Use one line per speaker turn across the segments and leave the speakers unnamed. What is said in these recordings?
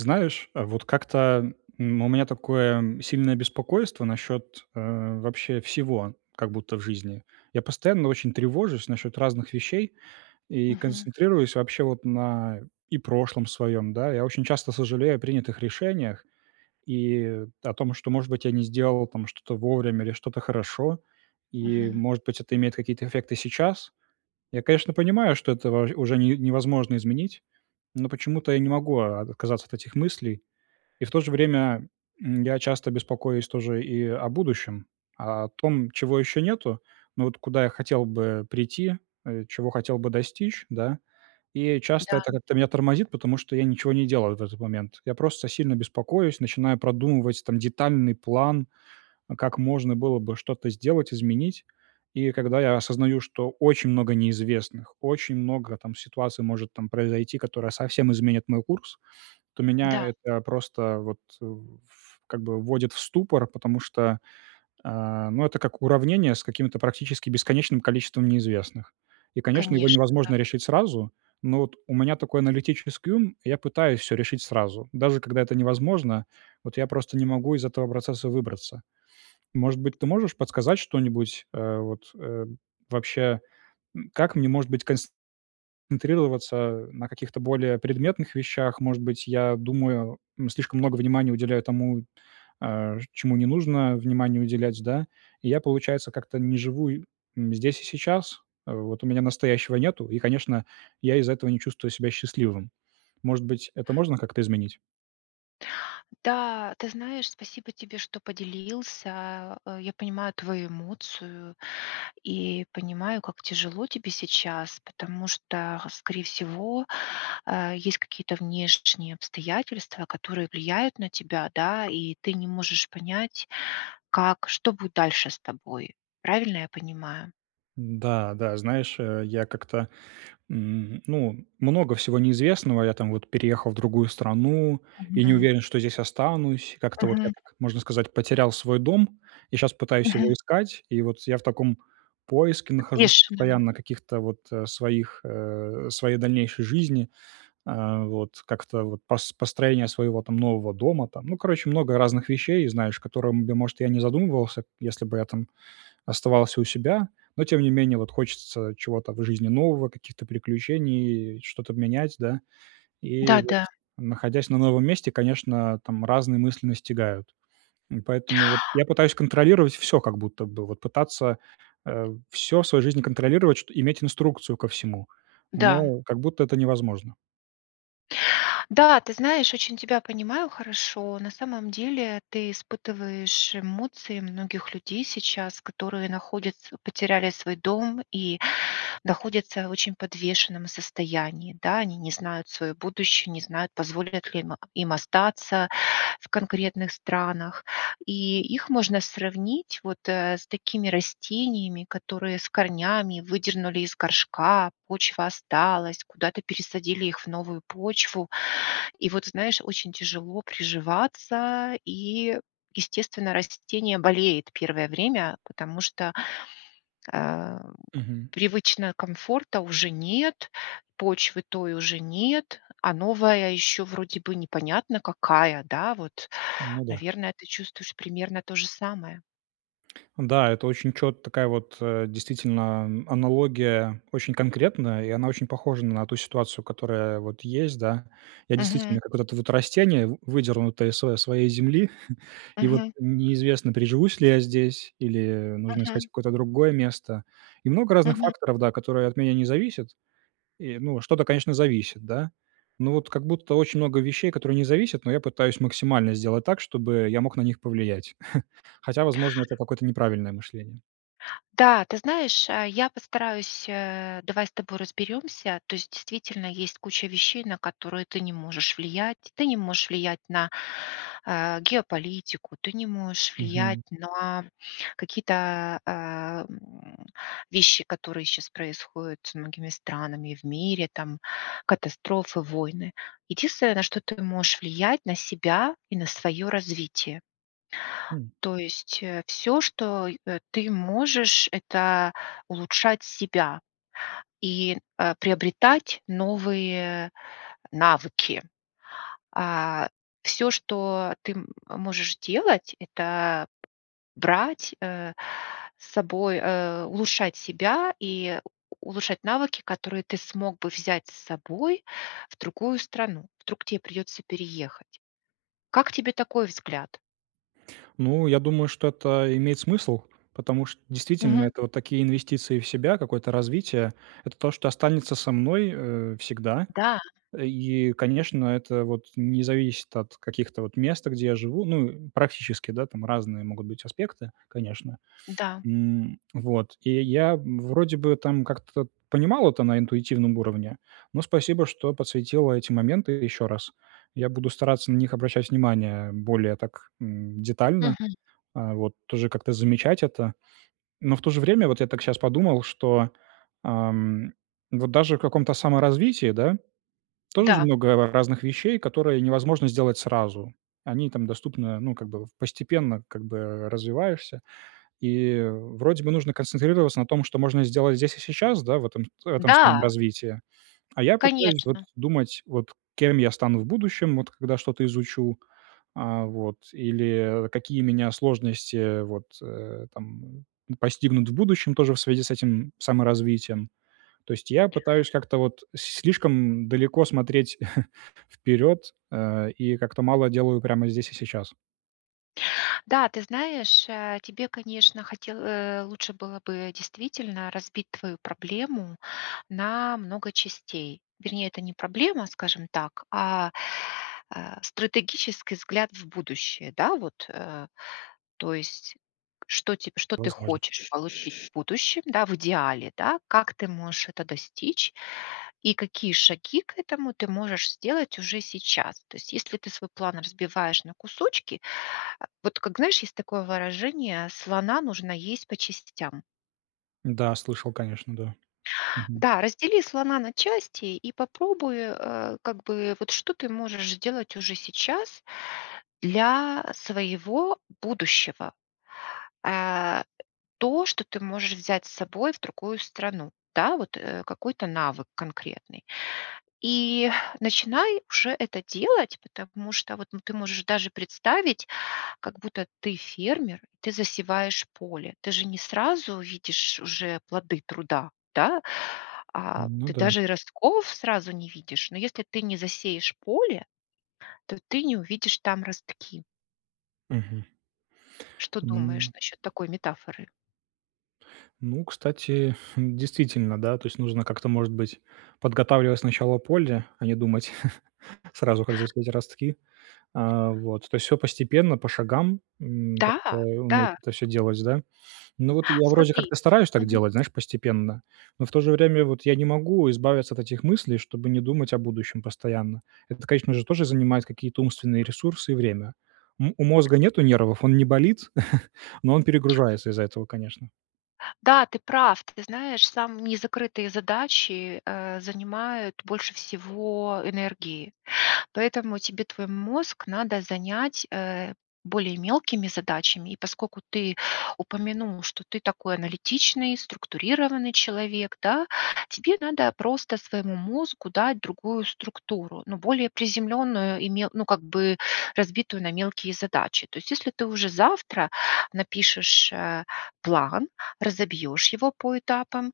Знаешь, э, вот как-то, м, у меня такое сильное беспокойство насчет, э, вообще всего как будто в жизни. Я постоянно очень тревожусь насчет разных вещей и
Мгм.
концентрируюсь вообще вот на, э, и прошлом своём, да. Я очень часто сожалею о принятых решениях и о том, что, может быть, я не сделал там что-то вовремя или что-то хорошо. И,
Мгм.
может быть, это имеет какие-то эффекты сейчас. Я, конечно, понимаю, что это во уже не невозможно изменить, но почему-то я не могу о о отказаться от этих мыслей. И в то же время, м, я часто беспокоюсь тоже и о будущем. О том, чего еще нету, но вот куда я хотел бы прийти, э, чего хотел бы достичь, да. И, э, часто
Да.
это как-то меня тормозит, потому что я ничего не делаю вот в этот момент. Я просто сильно беспокоюсь, начинаю продумывать там детальный план, э, как можно было бы что-то сделать, изменить. И когда я осознаю, что очень много неизвестных, очень много там ситуация может там произойти, которая совсем изменит мой курс, то
Да.
меня это просто вот в ф как бы вводит в ступор, потому что, э, ну это как уравнение с какими-то практически бесконечным количеством неизвестных. И конечно, его
Конечно, да.
невозможно решить сразу, но вот у меня такой аналитический ум и я пытаюсь всё решить сразу. Даже когда это невозможно, вот я просто не могу из этого процесса выбраться. Может быть, ты можешь подсказать что-нибудь? Э, вот, э, вообще, м, как мне может быть конст концентрироваться на каких-то более предметных вещах? Может быть, я думаю, м, слишком много внимания уделяю тому, э, ш чему не нужно внимания уделять, да. И я, получается, как-то не живу, и м, здесь и сейчас. В вот у меня настоящего нету, и, конечно, я из-за этого не чувствую себя счастливым. Может быть, это можно как-то изменить?
Да, ты знаешь, спасибо тебе, что поделился. Э, я понимаю твою эмоцию и понимаю, как тяжело тебе сейчас, потому что, э, скорее всего, э, есть, какие-то внеш шние обстоятельства, которые влияют на тебя, да, и ты не можешь понять, как что будет дальше с тобой. Правильно, я понимаю?
Да, да знаешь, э, я как-то, м, ну, много всего неизвестного: я там вот переехал в другую страну и не
Мгм.
уверен, что здесь останусь. Как-то вот я
Мгм.
так, можно сказать, потерял свой дом. Я щас пытаюсь
Мгм.
его искать. И вот я в таком поиске нахожусь
Конечно.
постоянно, каких-то вот, э, своих, э, своей дальнейшей жизни. Э, вот. Как-то вот пос построение своего там нового дома там. Ну, короче, много разных вещей, и, знаешь, которым, я может, я не задумывался, если бы я там оставался у себя, но, тем не менее, вот хочется чего-то в жизни нового, каких-то приключений, э, что-то менять, да. И вот,
Да-да.
находясь на новом месте, конечно, там разные мысли настигают. И поэтому вот я пытаюсь контролировать всё как будто бы. Вот пытаться, э, всё в своей жизни контролировать, чт иметь инструкцию ко всему,
Да.
но как будто это невозможно.
Да, ты знаешь, очень тебя понимаю хорошо, на самом деле ты испытываешь эмоции многих людей сейчас, которые находятся потеряли свой дом, и находятся в очень подвешенном состоянии, да, они не знают свое будущее, не знают, позволят ли им им остаться в конкретных странах. И их можно сравнить вот, э, с такими растениями, которые с корнями выдернули из горшка, почва осталась, куда-то пересадили их в новую почву. И вот, знаешь, очень тяжело приживаться и, естественно, растение болеет первое время, потому что, э,
Мгм.
привычно комфорта уже нет, почвы той уже нет, а новая ещё вроде бы непонятно какая, да, вот.
Ну да.
Наверное, ты чувствуешь примерно то же самое?
Да, это очень чет такая вот, э, действительно, аналогия очень конкретная, и она очень похожа на ту ситуацию, которая вот есть, да. Я,
Мгм.
действительно, как вот это вот растение, в выдернутое из св своей земли, и вот
Мгм.
неизвестно, приживусь ли я здесь, или нужно искать
Мгм.
какое-то другое место. И много разных
Мгм.
факторов, да, которые от меня не зависят. И, ну, что-то, конечно, зависит, да, ну вот как будто очень много вещей, которые не зависят, но я пытаюсь максимально сделать так, чтобы я мог на них повлиять. Хотя, возможно, это какое-то неправильное мышление.
Да, ты знаешь, э, я постараюсь, э давай с тобой разберемся, то есть действительно есть куча вещей, на которые ты не можешь влиять: ты не можешь влиять на, э, геополитику, ты не можешь влиять
Мгм.
на какие-то, э, м, вещи, которые щас происходят со многими странами, в мире там, катастрофы, войны. Единственное, на что ты можешь влиять- на себя и на своё развитие.
М.
То есть, э, всё, что, и э, ты можешь- это улучшать себя и, э, приобретать новые навыки. А, всё, что ты м э, можешь делат- это брать, э, с собой, э, улучшать себя и у улучшать навыки, которые ты смог бы взять с собой в другую страну. Вдруг тебе придется переехать. Как тебе такой взгляд?
Ну, я думаю, что это имеет смысл. Потому что действительно
Мгм.
это вот такие инвестиции в себя, какое-то развитие. Это то, что останется со мной, э, всегда,
Да.
и, конечно, это вот не зависит от каких-то вот мест, где я живу. Ну, э, практически, да, там разные могут быть аспекты, конечно.
Да.
М. Вот. И я вроде бы там как-то понимал это на интуитивном уровне, но спасибо, что подсветила эти моменты еще раз. Я буду стараться на них обращать внимание более так, м, детально,
Мгм.
а, вот тоже как-то замечать это. Но в то же время, вот я так щас подумал, что, а, м, вот даже в каком-то саморазвитии, да, тоже ж
Да.
много р разных вещей, которые невозможно сделать сразу. Они там доступны, э, ну, как бы вот постепенно, как бы, э, развиваешься. И, вроде бы, нужно концентрироваться на том, что можно сделать здесь и сейчас, да, в этом с в этом своём
Да.
развитии, а я пытаюсь вот
Конечно.
думать, вот кем я стану в будущем, вот когда что-то изучу, а, вот или, э, какие меня сложности, э, вот, э, там, ну, постигнут в будущем тоже в связи с этим саморазвитием. То есть я пытаюсь как-то вот с слишком далеко смотреть вперед, э, и как-то мало делаю прямо здесь и сейчас.
Да, ты знаешь, э, тебе, конечно, хотел э, лучше было бы действительно разбить твою проблему на много частей. Вернее, это не проблема, скажем так, а, э, стратегический взгляд в будущее, да вот, э, то есть что теб что ты
Возможно.
хочешь получить будущем, да, в идеале, да? Как ты можешь это достичь? И какие шаги к этому ты можешь сделать уже сейчас. То есть если ты свой план разбиваешь на кусочки, а, вот как знаешь, есть такое выражение: "Слона нужно есть по частям"?
Да, слышал конечно, да. Мгм.
Да, раздели слона на части и попробуй, э, как бы вот что ты можешь сделать уже сейчас для своего будущего. А, э, то, что ты можешь взять с собой в другую страну. Да вот, э, какой-то навык конкретный. И начинай уже это делать, потому что вот ну ты можешь даже представить, как будто ты фермер, ты засеваешь поле. Ты же не сразу видишь уже плоды труда, да?
Н
А
ну
ты
да.
даже и ростков сразу не видишь. Но если ты не засеешь поле, то ты не увидишь там ростки.
Мгм.
Что думаешь
М
насчет такой метафоры?
Ну, кстати, действительно да, то есть нужно как-то, может быть, подготавливать сначала поле, а не думать сразу, как засеять ростки, а, вот. То есть, всё постепенно, по шагам, м,
Да,
как-то уметь
да.
это всё делать да. Ну, вот я вроде
Смотри
как-то стараюсь так
Мгм.
делать, знаешь, постепенно, но в то же время вот я не могу избавиться от этих мыслей, чтобы не думать о будущем постоянно. Это, конечно же, тоже занимает какие-то умственные ресурсы и время. М у мозга нет нервов, он не болит, но он перегружается из-за этого, конечно.
Да, ты прав! Ты знаешь сам: не закрытые задачи, э, занимают больше всего энергии. Поэтому тебе твой мозг надо занять, э, более мелкими задачами, и, поскольку ты упомянул, что ты такой аналитичный, структурированный человек, да: тебе надо просто своему мозгу дать другую структуру, ну более приземленную, и ме ну, как бы разбитую на мелкие задачи. То есть если ты уже завтра напишешь, э, план, разобьешь его по этапам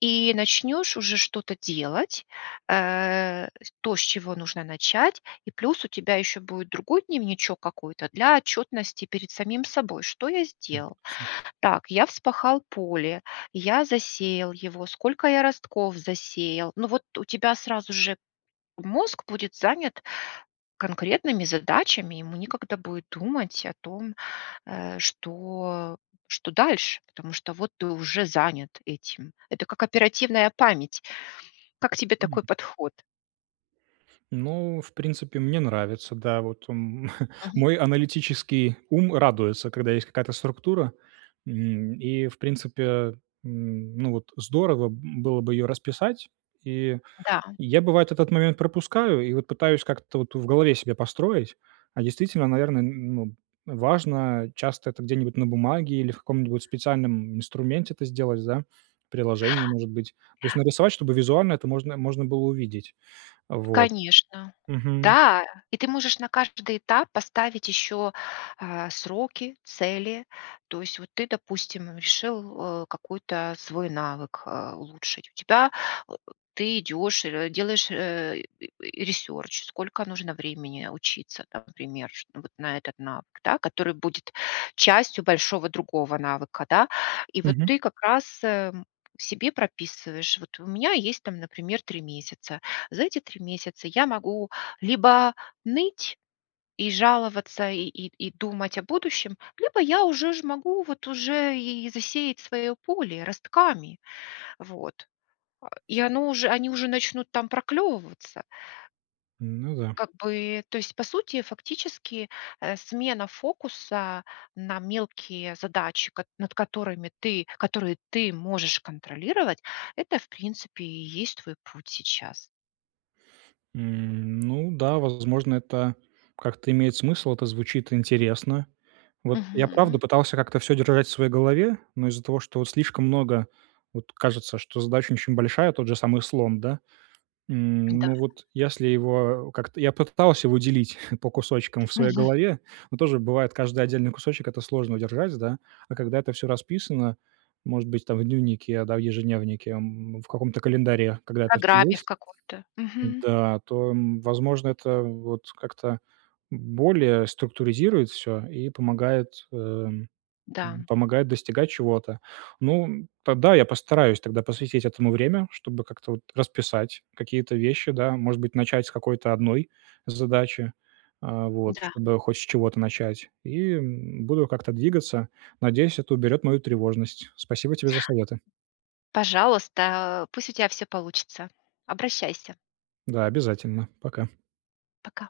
и начнешь уже что-то делать, э, с то, с чего нужно начать. И плюс у тебя еще будет другой дневничок какой-то для отчетности перед самим собой: "Что я
М,
сделал?
ясно.
Так, я вспахал поле, я засеял его, сколько я ростков засеял?" Ну вот у тебя сразу же мозг будет занят конкретными задачами, и ему некогда будет думать о том, э, что, э, что дальше, потому что вот ты уже занят этим. Это как оперативная память. Как тебе
М.
такой подход?
Ну, в принципе, мне нравится. Да вот, м.
Мгм.
Мой аналитический ум радуется, когда есть какая-то структура. М, и, в принципе, м, ну вот здорово, м, было бы ее расписать, и
Да.
я, бывает, этот момент пропускаю. И вот пытаюсь как-то вот в голове себе построить. А действительно, наверное, н ну, важно, э, часто это где-нибудь на бумаге или в каком-нибудь специальном инструменте это сделать, да, в приложение, может быть. То есть, нарисовать, чтобы визуально это можно можно было увидеть. Э, вот.
Конечно.
Мгм.
Да, и ты можешь на каждый этап поставить еще, а, сроки, цели. То есть вот ты, допустим, решил, э, какой-то свой навык, э, улучшить, у тебя, ты идешь р делаешь, э, ресерч: сколько нужно времени учиться, там например, чтоб вот на этот навык, да, который будет частью большого другого навыка, да? И вот
Мгм.
ты как раз, эм, себе прописываешь: "Вот у меня есть там, например, 3 месяца. За эти 3 месяца я могу либо ныть и жаловаться и и и думать о будущем, либо я уже ж могу вот уже и засеять своё поле ростками". Вот А, и оно уж они уже они уже начнут там проклевываться.
Ну да.
Как бы, то есть по сути, фактически, э, смена фокуса на мелкие задачи, кот над которыми ты, которые ты можешь контролировать, это, в принципе, и есть твой путь сейчас.
М. Ну да, возможно, это как-то имеет смысл, это звучит интересно. Вот я правда
Мгм.
пытался как-то всё держать в своей голове, но из-за того, что, вот слишком много, вот кажется, что задача очень большая, тот же самый слон, да. М.
Н-да.
Ну вот если его, э, как-то я попытался его делить по кусочкам в своей
Мгм.
голове, но тоже бывает, каждый отдельный кусочек это сложно удержать да. А когда это всё расписано, может быть, там в дневнике да, в ежедневнике, м, в каком-то календаре, когда
В
это всё
программе в
есть.
какой-то. Мгм.
Да, то, м, возможно, это вот как-то б более структуризирует всё и помогает, э, м,
Да, м.
помогает достигать чего-то. Ну, м, тогда я постараюсь тогда посвятить этому времени, чтобы как-то вот расписать какие-то вещи да, может быть, начать с какой-то одной задачи, э, вот
Н-да.
чтобы хоть с чего-то начать, и, м, буду как-то двигаться. Надеюсь, это уберет мою тревожность. Спасибо тебе за советы.
Пожалуйста, э, пусть у тебя всё получится! Обращайся!
Да, обязательно. Пока.
Пока.